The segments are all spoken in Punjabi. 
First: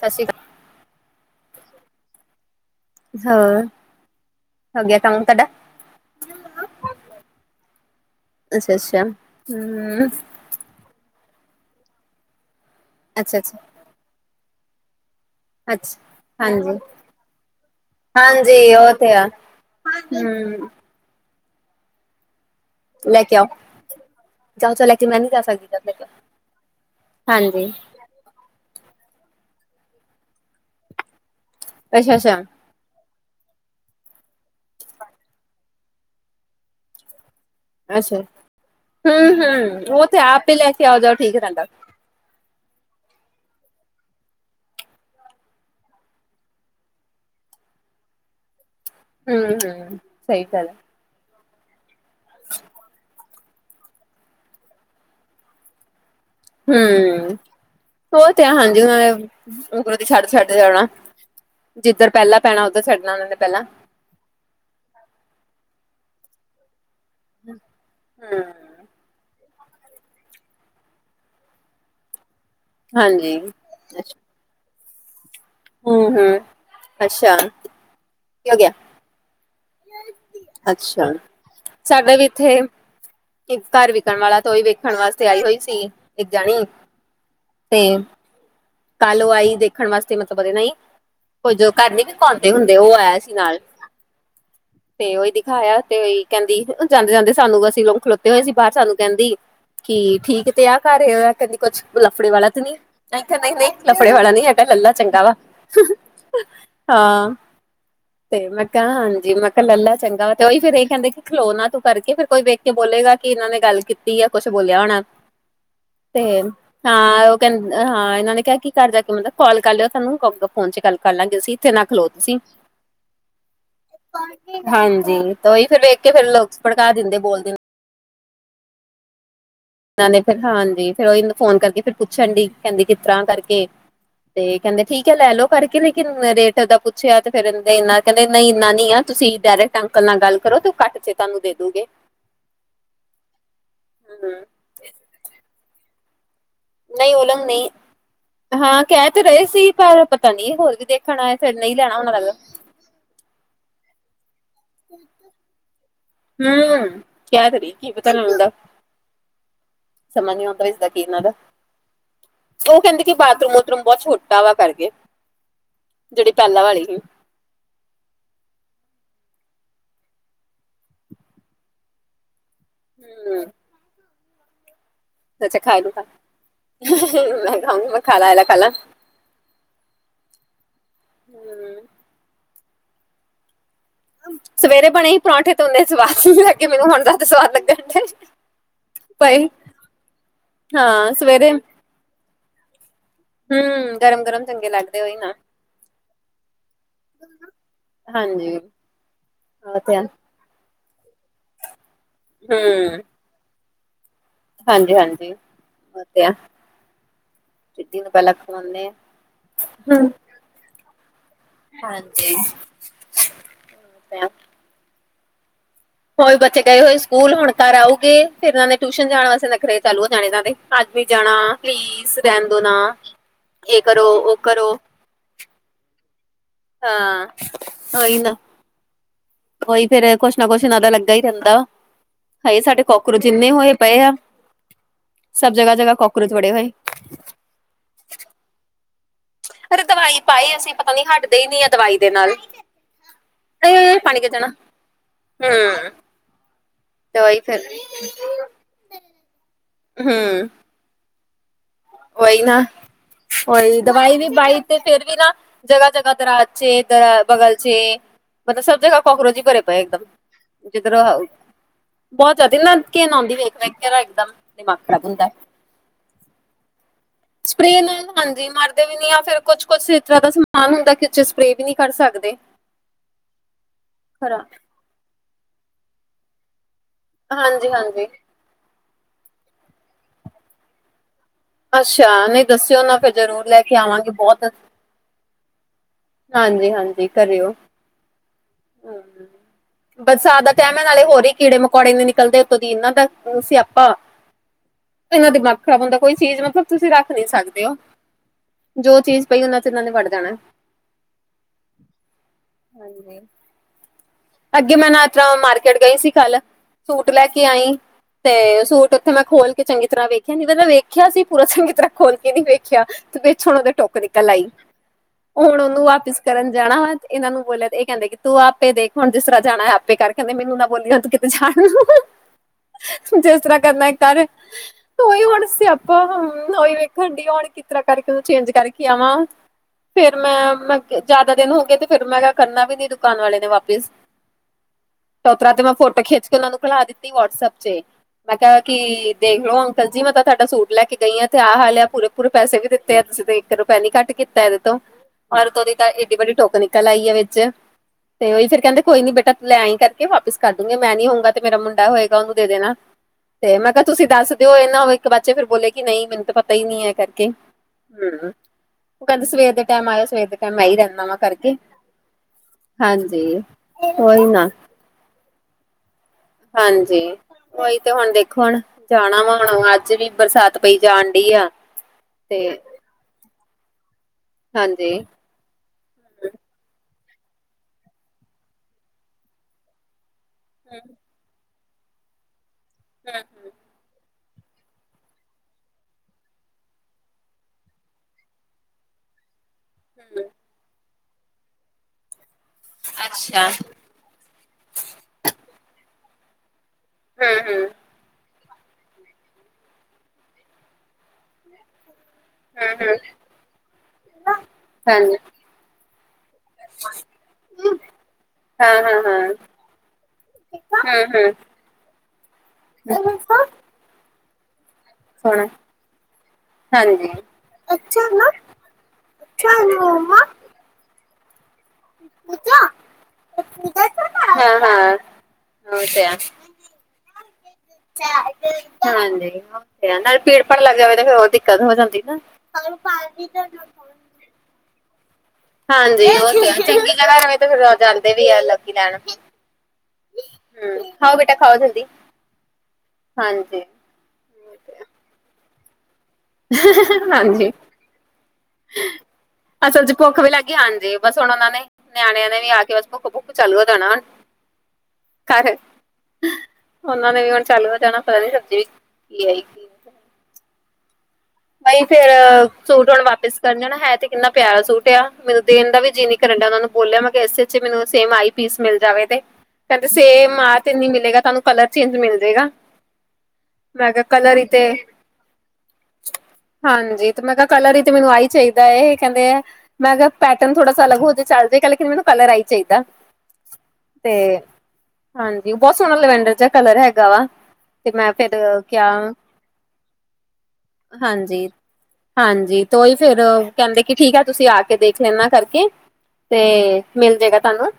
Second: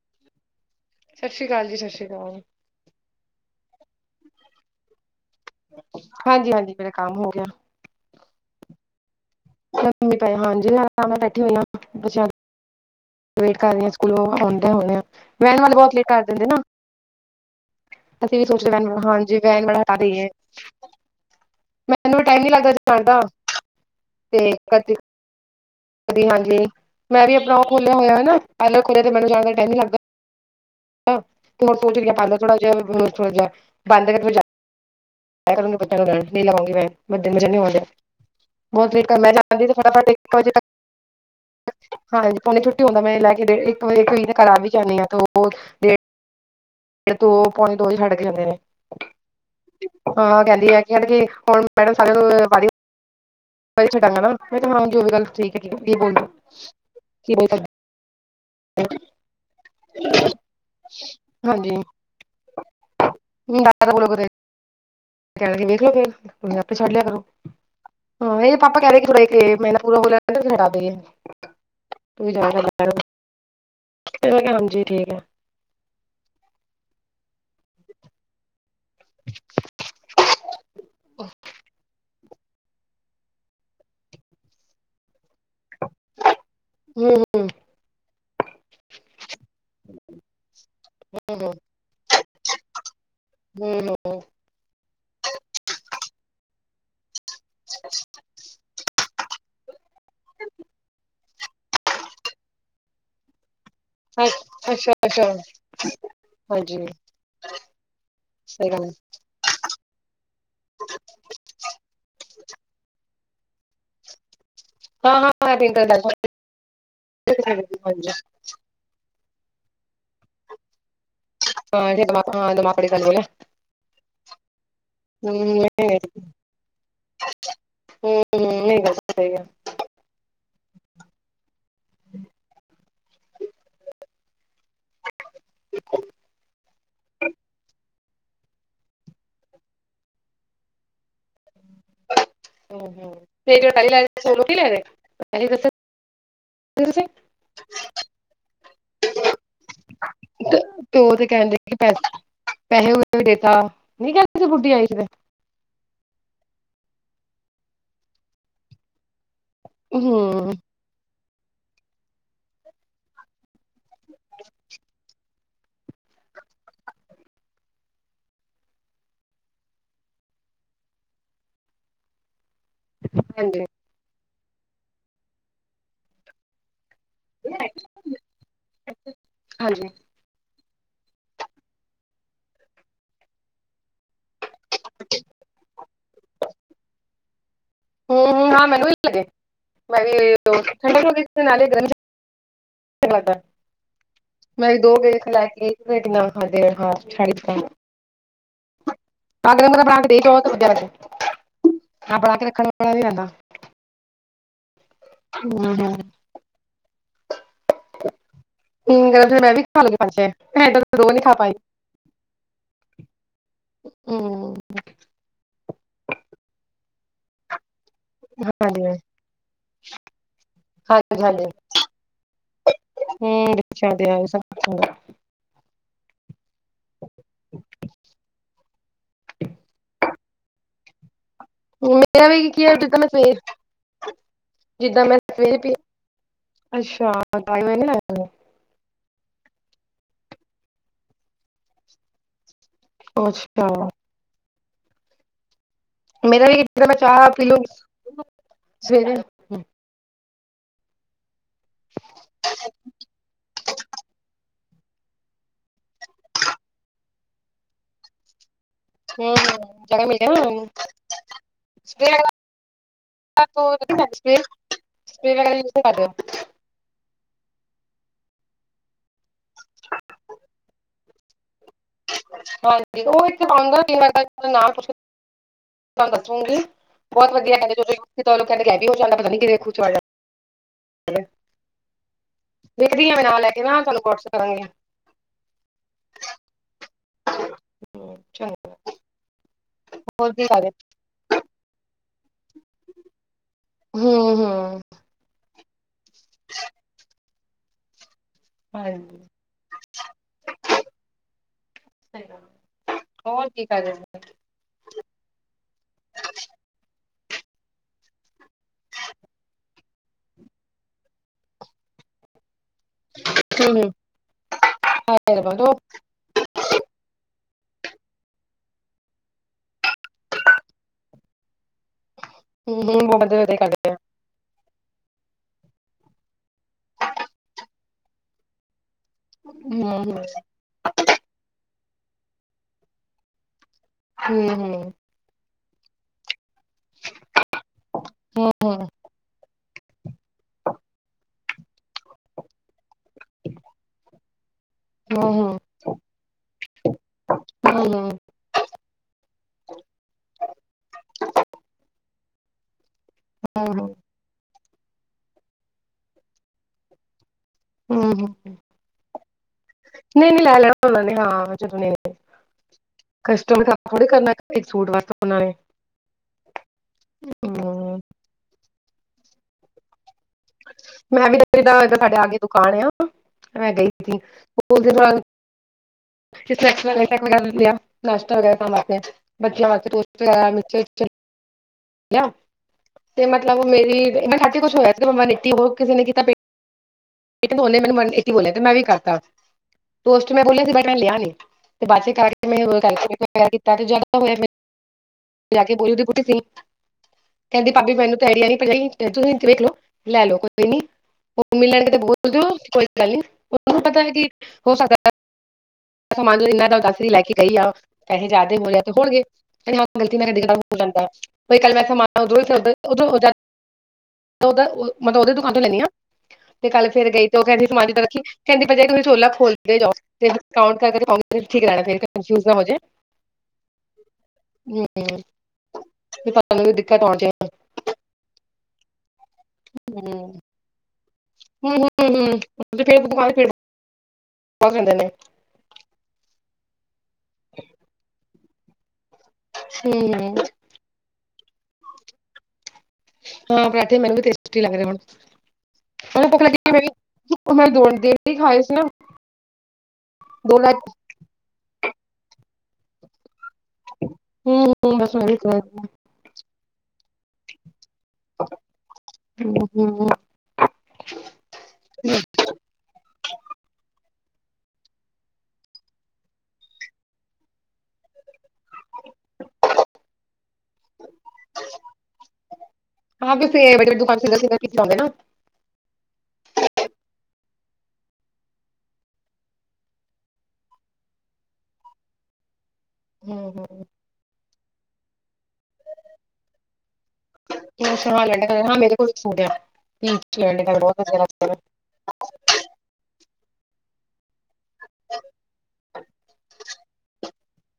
ਸਾ ਸ਼੍ਰੀ ਕਾ ਸ ਸ਼੍ਰੀ ਕਾਲ ਜੀ, ਸ ਸ਼੍ਰੀ ਕਾਲ। ਹਾ ਹੋ ਗਿਆ ਕਾਮ ਤੁਹਾਡਾ। ਹਾਂਜੀ-ਹਾਂਜੀ ਮੇਰਾ ਕਾੰਮ ਹੋ ਗਿਆ। ਅੱਛਾ-ਅੱਛਾ। ਹਾਂਜੀ ਮੈਂ ਆਰਾਮ ਨਾਲ ਬੈਠੀ ਹੋਈ ਆ ਬੱਚਿਆਂ। ਅੱਛਾ ਵੇਟ ਅੱਛਾ ਕਾਰ ਰਹੀ ਆ ਸਕੂਲ ਆਉਂਦੇ ਹੋਣੇ ਆ ਵੈਣ ਵਾਲੇ ਬੋਤ ਅੱਛਾ ਲੇਟ ਕਰ ਦਿੰਦੇ ਨਾ। ਹਾਂਜੀ ਅਸੀਂ ਵੀ ਹਾਂਜੀ ਸੋਚਦੇ ਵੈਣ ਉਹ ਨੂੰ ਤੇ ਆ ਹਾਂਜੀ ਵੈਣ ਨੂੰ ਹਟਾ ਦੀ ਏ ਹਮ ਮੈਨੂੰ ਵੀ ਟਾਈਮ ਨੀ ਲੱਗਦਾ। ਜਾਣ ਦਾ ਲੈ ਕੇ ਆਓ। ਤੇ ਜਾਓ ਆਜ ਚੋ ਲੈ ਕੇ ਮੈਂ ਨੀ ਜਾ ਸਕਦੀ ਲੈ ਕੇ ਹਾਂਜੀ-ਹਾਂਜੀ ਮੈਂ ਵੀ ਆਪਣਾ ਅੋ ਹਾਂਜੀ ਖੋਲੇਆ ਹੋਇਆ ਹੈ ਨਾ। ਪਾਲਰ ਖੋਲੇ ਤੇ ਮੈਨੂੰ ਜਾਣ ਦਾ ਟੈਮ ਨੀ ਲੱਗਦਾ। ਅੱਛਾ ਅੱਛਾ [unintelligible] [inaudible] [unintelligible] [unintelligible] ਅੱਛਾ ਹਮ ਹਮ ਉਹ ਤੇ ਆਪ ਹੀ ਲੈ ਕੇ ਆਓ ਜਾਓ ਠੀਕ ਰਹਿੰਦਾ ਹਾਂਜੀ ਪੌਣੀ ਛੁੱਟੀ ਹੁੰਦਾ। ਮੈਂ ਲੈ ਡੇ ਕੇ ਇੱਕ ਵੀ ਘਾਰ ਆ ਵੀ ਜਾਦੀ ਹਾਂ ਤੇ ਉ ਡੇ। [unintelligible] ਦੋ ਪੌਣੇ ਦੋ ਵਜੇ ਛਾੱਡ ਕੇ ਜਾਂਦੇ ਨੇ। ਹਮ-ਹਮ ਸਈ ਗਾੱਲ ਹੈ। ਜਦ ਕਿ ਹੁਣ ਮੈਡਮ ਸਾਰੇਆ ਨੂੰ ਵਾਰੀ। ਵ, ਛਡਾਂਗਾ ਨਾ ਮੈਂ ਕਿਹਾ ਹਾਂ ਜੋ ਵੀ ਗਾੱਲ ਠੀਕ ਹੈਗੀ ਲੀ ਬੋਲਦੀ। [unintelligible] ਹਮ ਅੋ ਤੇ ਆ ਹਾਂਜੀ ਉਹਨਾਂ ਨੇ ਛਾੱਡ-ਛਾੱਡ ਜਾਣਾ। ਜਿੱਧਰ ਪੈਲਾ ਪੈਣਾ ਉੱਧਰ ਛੱਡਣਾ ਏਨਾ ਨੇ ਪੈਲ। [unintelligible] ਦਦਾ ਦਾ ਬੋਲ ਕੇ ਵੇਖ ਲੋ ਫੇਰ ਤੁਸੀਂ ਆਪੇ ਛਾੱਡ ਲੇਆ ਕਰੋ। ਹਮ। ਹਮ ਏਹ ਦੇ ਪਾਪਾ ਕੈ ਰਹੇ ਕੇ ਮਹੀਨਾ ਪੂਰਾ ਹੋ ਜਾਏਗਾ ਫਿਰ ਹਟਾ ਦੇਗੇ। ਹਾਂਜੀ। ਫੇਰ ਮੈ ਕਿਆ ਹਾਂਜੀ ਠੀਕ ਐ। ਹਮ-ਹਮ ਅੱਛਾ ਕਿ ਹੋ ਗੇਆ। ਅੱਛਾ ਸਾਡੇ ਵੀ ਇੱਥੇ। ਇਕ ਘਾਰ ਵਿਕਣ ਵਾਲਾ ਤਾਂ ਅੋਹੀ ਵੇਖਣ ਵਾਸਤੇ ਆਈ ਹੋਈ ਸੀ ਇੱਕ ਜਾਣੀ ਹੂੰ ਤੇ। ਕਾੱਲ੍ਹ ਉ ਆਈ ਦੇਖਣ ਵਾਸਤੇ ਮਤਲਬ ਅੋਦੇ ਨਈ ਕੋ ਹੂੰ ਜੋ ਘਾਰ ਨੀ ਵਿਕਵਾ ਉਂਦੇ ਹੁੰਦੇ ਉ ਆਇਆ ਸੀ। ਨਾਲ ਹੂੰ ਹੂੰ ਤੇ ਉਈ ਦਿਖਾਇਆ ਤੇ ਉਈ। ਕੈਂਦੀ ਜਾਂਦੇ-ਜਾਂਦੇ ਸਾਨੂੰ ਅਸੀਂ ਲੋਕ ਖਲੋਤੇ ਹੋਏ ਸੀ ਬਾਹਰ ਸਾਨੂੰ ਕੈਂਦੀ। ਕੀ ਠੀਕ ਤੇ ਆ ਘਾਰ ਏਦਾ ਕਹਿੰਦੀ ਕੁੱਛ ਲੱਫੜੇ ਵਾਲਾ ਤਾ ਨੀ। ਨਈ-ਨਈ ਲਫੜੇ ਵਾਲਾ ਨਈ ਹੈਗਾ ਅੱਛਾ ਲੱਲਾ ਚੰਗਾ ਅੱਛਾ ਵਾ ਹਾਂਜੀ ਹਾਂ। ਤੇ ਮੈ ਸਹੀ ਗੱਲ ਕਿਆ ਹਾਂਜੀ ਮੈਂ। ਲੱਲਾ ਚੰਗਾ ਵਾ। ਤੇ ਉਹੀ ਫੇਰ ਏਹ ਕਹਿੰਦੇ ਕਿ ਖਲੋਣਾ ਤੂੰ ਕਰਕੇ ਫੇਰ ਕੋਈ ਵੇਖ ਕੇ ਬੋਲੇਗਾ ਕਿ ਏਨਾਂ ਨੇ ਗੱਲ ਕੀ। ਏਅੋ ਕੁੋਛ ਬੋਲੇਆ ਹੋਣਾ ਹਾਂ ਹਾਂ ਮੈਂ ਪਿੰਕ ਤੇ ਹਾਂ ਉਹ ਕੰਨ ਹਾਂਜੀ ਹਾਂ। ਮੈ ਕਿਆ ਕਿ ਘਾਰ ਜਾ ਕੇ ਮਤਲਬ ਕਾਲ ਕਾਰ ਲਿਓ ਤੁਹਾਨੂੰ ਫੋਨ ਚ' ਗਾੱਲ ਕਾਰ ਲਾਂਗੇ ਅਸੀਂ। ਇੱਥੇ ਨਾ ਖਲੋ ਤੁਸੀਂ [unintelligible] ਹਾਂਜੀ ਤੇ ਉਹੀ ਫੇਰ ਵੇਖ ਕੇ ਫੇਰ ਲੋਕ ਭੜਕਾ ਦਿੰਦੇ ਬੋਲਦੇ। ਹਮ-ਹਮ। ਕੈਨਦੇ ਫੇਰ ਹਾਂਜੀ ਫੇਰ ਓਹੀ ਫੋਨ ਕਰਕੇ ਫੇਰ ਪੁੱਛਣ ਡੀ ਕੈਂਦੀ ਕਿਸ ਤਰ੍ਹਾਂ ਕਰਕੇ। ਤੇ ਕੈਂਦੇ ਠੀਕ ਐ ਲੈ ਲਓ ਕਰਕੇ ਲੇਕਿਨ ਰੇਟਦਾ ਪੁੱਛਿਆ ਤੇ ਫੇਰ ਦੇਣ। ਕੈਦੇ ਨਈ ਨਾਨੀ ਆ ਤੁਸੀਂ ਡੈਰੈਕਟ ਅੰਕਲ ਨਾਲ ਗਾੱਲ ਕਰੋ ਤੇ ਘਾਟ ਕੇ ਤੁਆਨੂੰ ਦੇ ਦੋਗੇ। [unintelligible] ਤੇ ਜੇੜੇ ਪੈਰੇ ਲਾੲ ਹਮ ਸੀ, ਅੋ ਲੋਕੀ ਲੈਗੇ ਦਸੋ? ਨਈ- [inaudible] ਨਈ ਹਾਂ, ਕੈ ਤੇ ਰਏ ਸੀ, ਪਰ ਪਤਾ ਨੀ। ਤੇ ਹੋਰ ਵੀ ਤੇ ਉਹ ਦੇਖਣ ਤੇ ਆਏ, ਫੇਰ ਕਹਿੰਦੇ ਨਈ ਕਿ ਪੈ ਲੈਣਾ ਹੋਣਾ ਲੱਗਦਾ। [unintelligible] ਹੂੰ। ਕੈ ਤੇ ਰੀ ਕਿ ਪਤਾ ਹੁਨਦਾ। ਹੂੰ ਸਮਝ ਨੀ ਆਓਂਦਾ ਇਸਦਾ ਕੀ ਨਾਂ ਦਾ। ਓ ਕੈਂਦੇ ਕਿ ਬਾਥਰੂਮ-ਬੂਥਰੂਮ ਬੋਤ ਛੋਟਾ ਵਾ ਕਰਕੇ। ਜੇੜੀ ਪੈਲਾਂ ਵਾਲੀ ਹੀ। ਹੂੰ ਹਾਂਜੀ। ਅੱਛਾ ਖਾਲੂਗਾ, ਮੈਂ ਖਾਊਂ ਖਾਲਾ ਐਲਾ ਖਾਲਾ। ਹਾਂਜੀ। ਹੂੰ ਸਵੇਰੇ ਬਣੇ ਹੀ ਪਰੋਂਠੇ ਤੇ ਓਨੇ ਸਵਾਦ ਨੀ ਲੱਗੇ, ਮੈਨੂੰ ਹੁਨ ਜਾਦਾ ਸਵਾਦ ਲੱਗ ਹੂੰ-ਹੂੰ ਹਾਂ ਮੈਨੂੰ ਵੀ ਨੀ ਲੱਗੇ, ਬੜੀ ਲੇਟ ਹੋ, ਠੰਡੇ ਵੀ ਹਾਂ ਹੋਗੇ ਸੀ ਤੇ ਸਵੇਰੇ ਨਾਲੇ ਗਰਮ ਹੂੰ ਗਰਮ ਗਰਮ ਚੰਗੇ ਲੱਗਦੇ ਉਹੀ ਨਾ [unintelligible] ਹਾਂਜੀ। [unintelligible] ਆ ਉਹ ਤੇ ਹੈ ਬਣਾ ਕੇ ਰੱਖਣ ਵਾਲਾ ਨੀ ਰੈਂਦਾ। ਹਾਂਜੀ-ਹਾਂਜੀ, ਹੂੰ-ਹੂੰ ਹੂੰ ਵਦੀਆ। ਆ [unintelligible] ਨੀ ਖਾ ਪਾਈ। ਹਾਂਜੀ। ਊਂ ਹੋਰ ਬੱਚੇ ਗਏ ਹੋਏ ਸਕੂਲ ਹੁਣ ਘਰ ਆਊਗੇ, ਫੇਰ ਏਨਾਂ ਨੇ ਹਾਂਜੀ ਟਿਊਸ਼ਨ ਜਾਣ ਵਾਸਤੇ ਨੱਖਰੇ ਚਾਲੂ ਹੋ ਜਾਣੇ ਏਨਾਂ ਦੇ। ਅਜ ਨੀ ਜਾਣਾ, ਹਾਂਜੀ-ਹਾਂਜੀ ਪਲੀਜ਼ ਰੈਣ ਦੋ ਨਾ। ਹੂੰ ਯੇ ਬੱਚਿਆਂ ਦੇ ਕਰੋ ਆ ਵੋ ਸਭ ਕਰੋ। ਚੰਗਾ ਹਾਂ, ਓਈ ਨਾ। ਓਈ ਫੇਰ ਕੁਛ ਨਾ ਕੁਛ ਏਨਾਂ ਦਾ ਲੱਗਾ ਈ ਰੈਂਦਾ ਵਾ, ਮੇਰਾ ਵੀ ਹਾਏ ਕੀ ਸਾਡੇ ਜਿੱਦਾਂ ਮੈਂ ਕੋਕਰੋਚ ਸਵੇਰ ਇੰਨੇ ਹੋਏ ਪਏ ਆ ਜਿੱਦਾਂ ਮੈਂ ਸਭ ਜਗ੍ਹਾ-ਜਗ੍ਹਾ ਕੋਕਰੋਚ ਵੜੇ ਹੋਏ। ਦਵਾਈ [unintelligible] ਅਰੇ ਦਵਾਈ ਪਾਈ ਅਸੀ, ਪਤਾ ਨੀ ਹਟਦੇ ਈ ਨੀ ਐ ਦਵਾਈ ਦੇ ਨਾਲ। ਓ ਫੋ। ਏ ਪਾਣੀ ਗਿਰ ਜਾਣਾ, ਹੂੰ। ਮੇਰਾ ਵੀ [unintelligible] ਮੈ ਚਾ ਤੇ ਉਹੀ ਪੀਲੂ ਫਿਰ ਸਵੇਰੇ। ਹੂੰ ਹੂੰ। ਓਈ ਨਾ, ਓਈ ਦਵਾਈ ਵੀ ਪਾਈ ਤੇ ਫੇਰ ਵੀ ਨਾ, ਜਗ੍ਹਾ-ਜਗ੍ਹਾ ਦਰਾਜ ਚੇ ਦ ਬਗਲ ਚੇ ਮਤਲਬ ਸਭ ਜਗਾ ਕੋਕਰੋਚ ਈ ਭਰੇ ਪਏ ਏਕ ਦਮ, ਜਗ੍ਹਾ ਮਿਲ ਗਿਆ ਨਾ ਜਿਦਰੋਂ ਸਪਰੇ ਬੋਤ ਜਾਦੇ ਨਾ, ਘਿਨ ਆਂਦੀ ਵੇਖ-ਵੇਖ ਕੇ ਨਾ ਵਗੈਰਾ ਏਕਦਮ ਦਿਮਾਗ ਖਰਾਬ ਹੁੰਦਾ ਏ। ਕੀ ਕਰ ਰਏ ਓ? ਸਪਰੇ ਨਾਲ ਨਾ ਹਾਂਜੀ ਮਰਦੇ ਵੀ ਨੀ ਆ, ਫੇਰ ਕੁਛ-ਕੁਛ ਇਸ ਤਰ੍ਹਾਂ ਦਾ ਸਮਾਨ ਹੁੰਦਾ ਏ ਕਿ ਏਚ ਸਪਰੇ ਵੀ ਨੀ ਕਰ ਸਕਦੇ। ਹਾਂਜੀ, ਓ ਏਥੇ ਆਂਦਾ ਰੇਂਦਾ ਹੈਗਾ ਖਰਾ ਮੈਂ ਨਾਂ ਪੁਛ ਕੇ ਤਾਨੂੰ ਦੱਸੂਂਗੀ। ਬੋਤ ਵਦੀਆ [unintelligible] ਹਾਂਜੀ ਹਾਂਜੀ ਅੱਛਾ ਨਹੀਂ ਦੱਸਿਓ ਵੇਖਦੀ ਫਿਰ ਆਂ ਮੈਂ ਨਾ ਜ਼ਰੂਰ ਲੈ ਕੇ ਨਾ ਤਾਨੂੰ ਆਵਾਂਗੇ ਵਟਸਅਪ ਕਰਾਂਗੀ। ਹਾਂਜੀ-ਹਾਂਜੀ ਕਰੇਓ। ਚੰਗਾ ਹਾਂ ਹੋਰ ਬਰਸਾਤ ਕੀ ਦਾ ਕਰ ਰਹੇ ਟੈਮ ਐ ਨਾਲੇ ਹੋਰ ਈ ਕੀੜੇ ਮਕੌੜੇ ਨੀ ਨਿਕਲਦੇ। ਕਦੀ ਏਨਾਂ ਦਾ ਸਿਆਪਾ, ਹੂੰ-ਹੂੰ ਇਨਾਂ ਦਿਮਾਗ ਖ਼ਰਾਬ ਹੁੰਦਾ, ਕੋਈ ਚੀਜ ਮਤਲਬ ਤੂਸੀ ਰਖ ਨੀ ਸਕਦੇ ਓ, ਜੋ ਹਾਂਜੀ ਚੀਜ ਪਈ ਉਨਾਂ ਚ ਇਨਾਂ ਨੇ ਵੜ ਜਾਨੈ। ਹਾਂਜੀ। ਹੋਰ ਕੀ ਕਰਰੇ ਓ ਮਤਲਬ ਕਿ? ਅੱਗੇ ਮੈਂ ਨਾ ਤਰ ਮਾਰਕੀਟ ਗਈ ਸੀ ਕਲ, ਸੂਟ ਲੈ ਕੇ ਆਈਂ। ਤੇ ਸੂਟ ਓਥੇ ਮੈਂ ਖੋਲ ਕੇ ਚੰਗੀ ਤਰਾਂ ਵੇਖੇਆ ਨੀ, ਵਰ ਮੈਂ ਵੇਖੇਆ ਸੀ ਪੂਰਾ ਚੰਗੀ ਤਰਾਂ ਖੋਲ ਕੇ ਨੀ ਵੇਖੈਆ ਵਿੱਚ ਹੁਨ ਉਦੇ ਹੂੰ ਟੋਕ ਨਿਕਲ ਆਈ, ਹੂੰ ਹੂੰ ਹੁਣ ਓਨ ਬਹੁਤ ਵਾਪਿਸ ਕਰਨ ਜਾਣਾ ਵਾਂ ਤੇ ਏਨਾਂ ਨੂੰ ਬੋਲੇਆ, ਏ ਕੈਂਦੇ ਕਿ ਤੂੰ ਆਪੇ ਦੇਖ ਹੁਨ ਜਿਸ ਤਰਾਂ ਜਾਣੈ ਆਪੇ ਕਾਰ ਕੈਂਦੇ ਮੈਨੂੰ ਨਾ ਬੋਲੀ ਹੂਨ ਤੂੰ ਕਿਤੇ ਜਾਨ ਨੂੰ, ਮਜ਼ੇ ਜਿਸ ਮਜ਼ੇ ਤਰਾਂ ਕਰਨਾ ਕਰਦੇ ਐ ਆ ਕਾਰ। ਉਈ ਹੁਣ ਸਿਆਪਾ ਹੂੰ, ਓਈ ਵੇਖਣਡੀ ਹੋਣ ਕਿਸ ਤਰਾਂ ਕਾਰਕੇ ਓਨੂੰ ਚੇਂਜ ਕਾਰਕੇ ਆਵਾਂ। ਹੂੰ ਫੇਰ ਮੈਂ, ਮੈਂ ਜਾਦਾ ਦਿਨ ਹੋ ਗਏ ਤੇ ਫੇਰ ਮੈਂ ਕਾ ਕਰਨਾ ਵੀ ਨੀ ਦੁਕਾਨ ਵਾਲੇ ਨੇ ਵਾਪਿਸ। ਹੂੰ-ਹੂੰ। ਤੋਤਰਾ ਤੇ ਮੈਂ ਫੋਟੋ ਖਿੱਚ ਕੇ ਓਨਾਂ ਨੂੰ ਖਿਲਾ ਦਿੱਤੀ ਵਾਟਸਐਪ ਚੇ, ਮੈਂ ਹੂੰ ਕੇਆ ਕਿ ਦੇਖ ਲੋ ਅੰਕਲ ਜੀ, ਮੈਂ ਤਾਂ ਤਾਡਾ ਸੂਟ ਲੈ ਕੇ ਗਈ ਆਂ ਤੇ ਆ ਹਾਲ ਆ ਪੂਰੇ-ਪੂਰੇ ਪੈਸੇ ਵੀ ਦਿੱਤੇ ਆ ਤੁਸੀਂ ਤੇ ਇਕ ਰੁਪਇਆ ਨੀ ਘੱਟ ਕੀਤਾ ਇਦੇ ਤੋਂ, ਹੂੰ ਔਰ ਹੂੰ ਉਦੀ ਤਾਂ ਏਡੀ ਵੱਡੀ ਟੁਕ ਨਿਕਲ ਆਈ ਐ ਵਿੱਚ ਹੂੰ ਤੇ ਓਈ ਫੇਰ ਕੈਂਦੇ ਕੋਈ ਨੀ ਬੇਟਾ ਤੂੰ ਲੈਂ ਆਂਈ ਕਰਕੇ ਵਾਪਿਸ ਕਰ ਦੂੰਗੇ, ਮੈਂ ਨੀ ਹੋਊਂਗਾ ਤੇ ਮੇਰਾ ਮੁੰਡਾ ਹੋਏਗਾ ਓਨੂੰ ਦੇ ਦੇਨਾ। ਤੇ ਮੈਂ ਹੂੰ ਕਾ ਹੂੰ ਤੂਸੀ ਦਾੱਸ ਦੇਓ, ਏਨਾ ਹੋਵੇ ਇੱਕ ਬਾਚੇ ਫਿਰ ਬੋਲੇ ਕਿ ਨਈ ਮੈਨੂੰ ਤਾ ਪਤਾ ਈ ਨੀ ਐ ਕਾਰਕੇ। ਹੂੰ, ਉ ਕੈਂਦੇ ਸਵੇਰ ਦੇ ਟੈਮ ਆਇਆ ਨਈ-ਨਈ ਲੈ ਲੈਣਾ ਉਨਾਂ ਨੇ ਹਾਂ ਜਦ, ਹਾਂਜੀ ਕਸਟਮ ਥੋੜ੍ਹੇ ਕਮ ਉਹੀ ਨਾ ਕਰਨਾ ਸੂਟ ਵਾਸਤੇ ਉਨਾਂ ਨੇ ਹਾਂਜੀ, ਉਈ ਤੇ ਹੂੰ ਹੁਣ ਦੇਖੋ ਹੁਣ ਜਾਣਾ ਵਾ ਹੁਣ ਅੱਜ ਵੀ ਬਰਸਾਤ ਪਈ ਜਾਣ ਮੈਂ ਡਈ ਵੀ ਆ ਸਾਡੇ ਆਗੇ ਤੇ ਦੁਕਾਨ ਆ ਮੈਂ ਗਈ ਸੀ ਉਸ ਹਾਂਜੀ ਬਾਅ ੈੈਸ਼ਤਾ ਵਗੈਰਾੈਰਾ ਮਿਰ [unintelligible] ਤੇ ਮਤਲਬ ਮੇਰੀ ਮ [unintelligible] ਹਾੇ ਕੁਛ ਹੋਇਆ ਸੀ ਬਾ ਨਿੱਤੀ ਹੋ ਕਿਸੇ ਨੇ ਕੀਤਾ ਪ ਇਕ ੳਨੇ ਮੈਨੂੰ ਏਟੀ ਬੋਲੇਆ ਤੇ ਮੈਂ ਵੀ ਕਰਤਾ ਤੇ ਉਸ ਚ ਮੈਂ ਬੋਲਿਆ ਸੀ ਬਟ ਮੈਂ ਲਿਆ ਨੀ, ਤੇ ਬਾਦ ਚ ਕਰਕੇ ਅੱਛਾ [unintelligible] [unintelligible] ਹੂੰ ਹੂੰ ਕੈਂਦੀ ਭਾਬੀ ਮੈਨੂੰ ਤੈਰੀ ਆ ਤੁਸੀਂ ਦੇਖ ਲੋ ਲੈ ਲੋ ਕੋਈ ਨੀ ਉ ਮਿਲਣਗੇ ਲਦੇ ਹੋ ਹੂੰ ਕੋਈ ਹੂੰ ਗੱਲ ਨੀ ਉਨੂ ਪਤਾ ਹੈ ਕਿ ਹੋ ਹਾਂਜੀ [unintelligible] ਦਸ ਦੀ ਲੈ ਕੇ ਗਈ ਆ ਪੈਸੇ ਜਾਦੇ ਹਾਂ ਮਿਲਗੇ ਹਾਂ ਹਾਂ ਹੋਣਗੇ ਗਲਤੀ ਨਾਲ ਹੋ ਹੂੰ ਜਾਂਦਾ ਹੂੰ ਬਈ ਕੱਲ ਮੈਂ ਜੋ ਸਮਾਨ ਉਧਰੋਂ ਉਧਰੋਂ ਮਤਲਬ ਉਦੀ ਸੋਹਣਾ ਦੁਕਾਨ ਤੋਂ ਲੈਂਦੀ ਆ ਤੇ ਕੱਲ ਫ਼ੇਰ ਹਾਂਜੀ ਗਈ ਤੇ ਉ ਕੈਂਦੀ ਸਮਾਨ ਤੇ ਰੱਖੀ ਕੈਂਦੀ ਪਰਜਾਈ ਤੁਸੀਂ ਛੋਲਾ ਖੋਲਦੇ ਜਾਓ ਤੇ ਕਾੳਂਟ ਕਰਕੇ ਦਿਖਾੳ ਠੀਕ ਰੈਨਾ ਚਾਈਦੈ, ਕੰਫਯੂਜ਼ ਨਾ ਹੋਜੇ। ਹੂੰ ੳ ਤੇ ਐ। ਤੇ ਸਾਨੂੰ ਵੀ ਦਿੱਕਤ ਆਉਂਦੀ ਐ ਹਾਂਜੀ। ਤੇ ਨਾਲੇ ਭੀੜ ਹੂੰ-ਹੂੰ-ਹੂੰ-ਹੂੰ ਭਾੜ ਲੱਗ ਜਾਵੇ ਤੇ ਫੇਰ ਹੋਹ ਦਿੱਕਤ ਹੋ ਜਾਂਦੀ ਐ ਨਾ ਕੋਨ ਕੈਂਦੇ ਨੇ ਹਾਂਜੀ ਉ ਚੰਗੀ ਜਗਾ ਹੋਵੇ ਤੇ ਜਾਂਦੇ ਵੀ ਆ ਲੋਕੀ ਲੈਣ ਹੂੰ। ਹੂੰ, ਖਾਓ ਬੇਟਾ ਖਾਓ ਜਲਦੀ ਹਾਂਜੀ ਹਾਂ ਪ੍ਰਾਾਠੇ ਮੈਨੂੰ ਵਿ ਕਿ੍ਸ਼ਪੀ ਲਗ ਰਏ ਹੁਨ ਉਹਨੂੰ ਪੱਤਲੇ ਹਾਂਜੀ ਲੱ ਮੈਂ ਦੌੜ ਦੇ ਖਾ ਸੀ ਨਾ [unintelligible] ਅੱਸਲ ਚ ਭੁੱਖ ਵੀ ਲੱਗੀ, ਦੋ ਲੱਖ ਹਾਂਜੀ ਬਸ ਹੁਣ ਉਨਾਂ ਨੇ ਨਿਆਣਿਆਂ ਨੇ ਵੀ ਆ ਕੇ ਬਸ ਭੁੱਖ ਭੁੱਖ ਚਾਲੂ ਦੇ ਨਾਲ ਹੂੰ-ਹੂੰ ਬਸ ਮੈਂ ਵੀ ਘਰ ਖਾ [unintelligible] ਉਨਾਂ ਨੇ ਵੀ ਹੁਣ ਚਾਲੂ ਵਿ ਜਾਣਾ ਪਤਾ ਸਬਜ਼ੀ ਵੀ ਕੀ ਆਏਗੀ ਹੂੰ। ਬਾਈ ਫੇਰ ਸੂਟ ਹੁਣ ਵਾਪਿਸ ਕਰ ਜਾਣਾ ਹੈ ਤੇ ਕਿੰਨਾ ਪਿਆਰਾ ਸੂਟ ਆ ਮੈਨੂੰ ਦੇਣ ਦਾ ਵੀ ਜੀਨੀ ਕਰਨਡੇਆ ੳਨਾ ਨੂੰ ਮੈ ਬੋਲੇਆ ਏਸੇ ਚ ਮੈਨੂੰ ਸੇਮ ਆਈ ਪੀਸ ਮਿਲ ਜਾਵੇ ਤੇ ਕੈਂਦੇ ਸੇਮ ਆ ਤੇ ਨੀ ਮਿਲੇਗਾ ਤੁਆਨੂੰ ਕਲਰ ਚੇਂਜ ਮਿਲ ਜੇਗਾ ਹਾਂ ਤੁਸੀਂ ਏ ਵਿ ਦੁਕਾਨ ਕੋ ਸਿੱਧ ਸਿੱਧਾ ਕੀ ਚਾਉਂਦੇ ਨਾ ਹਾਂਜੀ, ਤੇ ਮੈਂ ਕਿਹਾ ਕਲਰ ਹੀ ਤੇ ਮੈਨੂੰ ਆਹੀ ਚਾਹੀਦਾ ਇਹ ਕਹਿੰਦੇ ਆ ਮੈਂ ਕਿਹਾ ਪੈਟਰਨ ਥੋੜ੍ਹਾ ਸਾ ਅਲੱਗ ਹੋ ਜੇ ਚੱਲ ਜੇਗਾ, ਲੇਕੀਨ ਮੈਨੂੰ ਕਲਰ ਆਈ ਚਾਹੀਦਾ। ਹਮ, ਹਮ ਤੇ, ਹਾਂਜੀ ਬਹੁਤ ਸੋਹਣਾ ਲਵੈਂਡਰ ਜਾ ਕਲਰ ਹੈਗਾ ਵਾ। [unintelligible] ਤੇ ਮੈਂ ਫਿਰ ਹਾਂ ਕਿਆ ਮੇਰੇ ਕੋਲ ਇੱਕ ਸੂਟ ਆ, [unintelligible] ਹਾਂਜੀ। ਲੱਗਦਾ ਹਾਂਜੀ, ਤੇ ਉਹੀ ਫੇਰ ਕਹਿੰਦੇ ਕਿ ਠੀਕ ਆ ਤੁਸੀਂ ਆ ਕੇ ਦੇਖ ਲੈਨਾ ਕਰਕੇ। ਤੇ ਮਿਲ ਜੇਗਾ ਤੁਹਾਨੂੰ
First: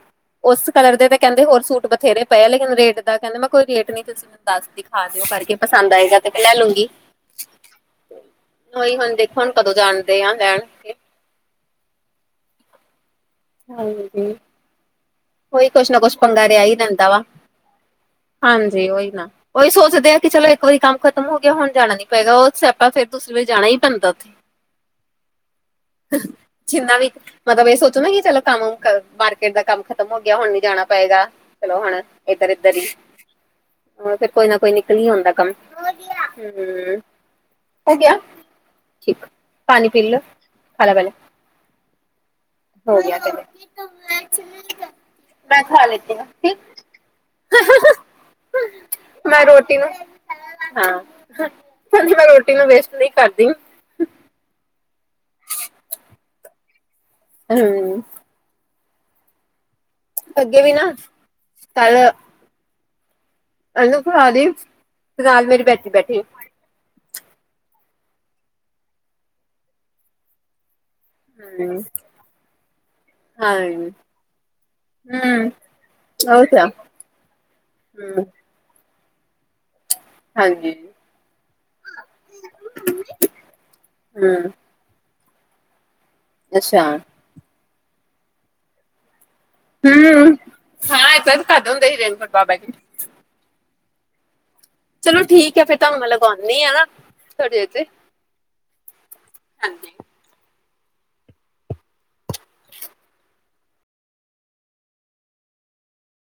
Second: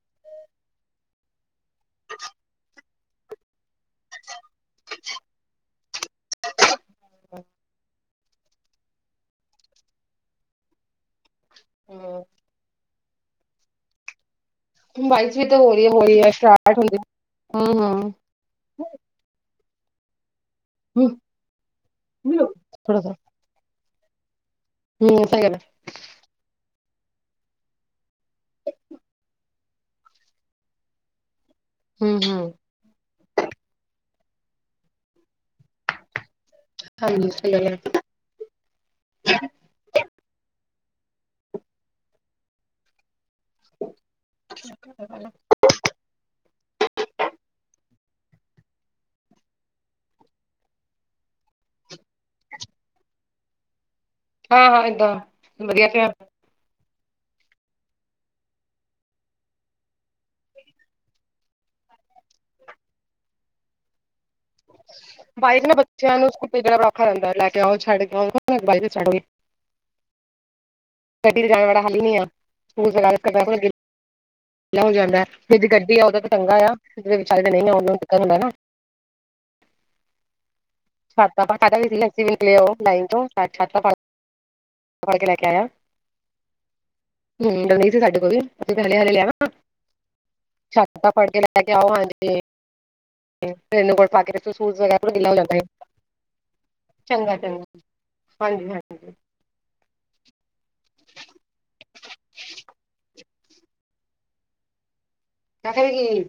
ਉਸ ਕਲਰ ਦੇ ਤਾਂ ਕਹਿੰਦੇ ਹੋਰ ਸੂਟ ਬਥੇਰੇ ਪਏ, ਲੇਕਿਨ ਰੇਟ ਦਾ ਕਹਿੰਦੇ ਮੈਂ ਕੋਈ ਰੇਟ ਨਹੀਂ ਦੱਸ ਦਿਖਾ ਦਿਓ ਕਰਕੇ ਪਸੰਦ ਆਏਗਾ ਤੇ, ਫੇਰ ਮੈਂ ਲੈ ਲੂੰਗੀ [unintelligible] ਉਹੀ ਹੁਣ ਦੇਖੋ ਹੁਣ ਕਦੋਂ ਜਾਣਦੇ ਆ ਲੈਣ ਹਮ। ਹਾਂਜੀ। ਬਾਰੀਸ ਵੀ ਤਾ ਉਹੀ ਹੋਲੀ, ਕੁਛ ਨਾ ਕੁਛ ਹੋਲੀ ਹੋਰੀ ਆ ਪੰਗਾ ਰਿਹਾ ਹੀ ਸਟਾਰਟ ਹੁੰਦੀ ਰਹਿੰਦਾ ਵਾ ਹਮ, ਹਮ ਹਾਂਜੀ ਉਹੀ ਨਾ ਉਹੀ ਸੋਚਦੇ ਆ ਕਿ ਚਲੋ ਇੱਕ ਵਾਰੀ ਕੰਮ ਹੂੰ ਖਤਮ ਹੋ ਗਿਆ ਹੁਣ ਜਾਣਾ ਨੀ ਪਏਗਾ, ਉਹ ਸੈਆਪਾਂ ਫੇਰ ਥੋੜਾ-ਥੋੜਾ ਤੋਂ ਜਿਵੇਂ ਜਾਣਾ ਹੀ ਪੈਂਦਾ ਉੱਥੇ ਹਮ ਸਹੀ ਗੱਲ ਆ। ਜਿੰਨਾ ਵੀ ਮਤਲਬ ਇਹ ਸੋਚੋ ਨਾ ਕਿ ਚਲੋ ਕੰਮ ਮਾਰਕੀਟ ਦਾ ਕੰਮ ਖਤਮ ਹੋ ਗਿਆ, ਹੁਣ ਨੀ ਜਾਣਾ ਪਏਗਾ, ਚਲੋ ਹੁਣ ਇੱਧਰ, ਹੂੰ-ਹੂੰ ਇੱਧਰ ਹੀ ਓਹ ਫੇਰ ਕੋਈ ਨਾ ਕੋਈ ਨਿਕਲ ਆਂਦਾ ਕੰਮ। ਹਮ, ਹਾਂਜੀ ਸਹੀ ਗੱਲ ਹੋ ਗਿਆ ਠੀਕ ਪਾਣੀ ਪੀ ਲੋ, ਖਾਲਾ ਪਿਹਲੇ। ਹੋ ਗਿਆ ਤੇ ਮੈਂ [unintelligible] [unintelligible] ਮੈਂ ਖਾ ਲਤੀ ਆ ਠੀਕ, [unintelligible] ਮੈਂ ਰੋਟੀ ਨੂੰ ਹਜੀ ਮੈਂ ਰੋਟੀ ਨੂੰ ਵੇਸਟ ਨਹੀਂ ਕਰਦੀ। ਹਾਂ, ਹਾਂ ਏਦਾਂ ਵਧੀਆ ਧਿ ਹਮ। ਅੱਗੇ ਵੀ ਨਾ ਕੱਲ ਇਹਨੂੰ ਖਵਾ ਰਹੀ, ਤੇ ਨਾਲ ਮੇਰੀ ਬੈਠੀ ਐ ਬਿਹੜਾ ਔਖਾ ਜਾਂਦਾ ਲੈ ਕੇ ਆਓ, ਛਡ ਕੇ ਆਓ [unintelligible] ਗੱਡੀ ਚ ਜਾਣ ਵਾਲਾ ਹੂੰ ਹਾਲ ਹੀ ਨੀ ਆ, [unintelligible] ਹਾਂਜੀ ਵੀਆਹ ਹੋ ਜਾਂਦਾ ਹੂੰ ਜੇਦੀ ਗੱਡੀ ਆ ਉਹਦਾ ਤਾਂ ਚੰਗਾ ਆ, ਜਿਨ੍ਹਾਂ ਵਿਚਾਰੇ ਨਹੀਂ ਉਹਨੂੰ ਦਿੱਕਤ ਹੂੰ ਹੁੰਦਾ ਨਾ। ਹਾਂਜੀ। ਛਾਤਾ ਪਾ ਵੀ ਸੀ ਅਸੀਂ ਨਿਕਲੇ ਉਹ ਲਾਈਨ ਤੋਂ ਛਾਤਾ ਹੂੰ ਫੜ ਕੇ ਲੈ ਕੇ ਆਇਆ। ਅੱਛਾ। ਹਮ, ਹੁੰਦਾ ਨਹੀਂ ਸੀ ਸਾਡੇ ਕੋਲ ਵੀ, ਅਸੀਂ ਪਹਿਲੇ ਹਰੇ ਲਿਆ ਨਾ। ਹੂੰ ਹਾਂ ਛਾਤਾ ਫਾੜ ਏਦਾਂ ਕੇ ਤਾਂ ਲੈ ਕੇ ਕਰਦੇ ਹੁੰਦੇ ਆਓ, ਸੀ ਰੇਨਕੋਟ ਹਾਂਜੀ। ਬਾਬਾ ਜੀ ਤੇਨੂੰ ਕੋਲ ਪਾ ਕੇ ਫੇਰ ਤੂੰ ਸੂਟ ਵਗੈਰਾ ਚਲੋ ਗੀਲਾ ਹੋ ਜਾਂਦਾ ਠੀਕ ਹੈ ਸੀ, ਫਿਰ ਤੁਹਾਨੂੰ ਮੈਂ ਲਗਾਉਂਦੀ ਆ ਨਾ ਚੰਗਾ- ਤੁਹਾਡੇ ਚੰਗਾ। ਤੇ ਹਾਂਜੀ, ਹਾਂਜੀ। ਹਾਂਜੀ। ਪੇਹੇ ਵੀ ਗਏ ਈ।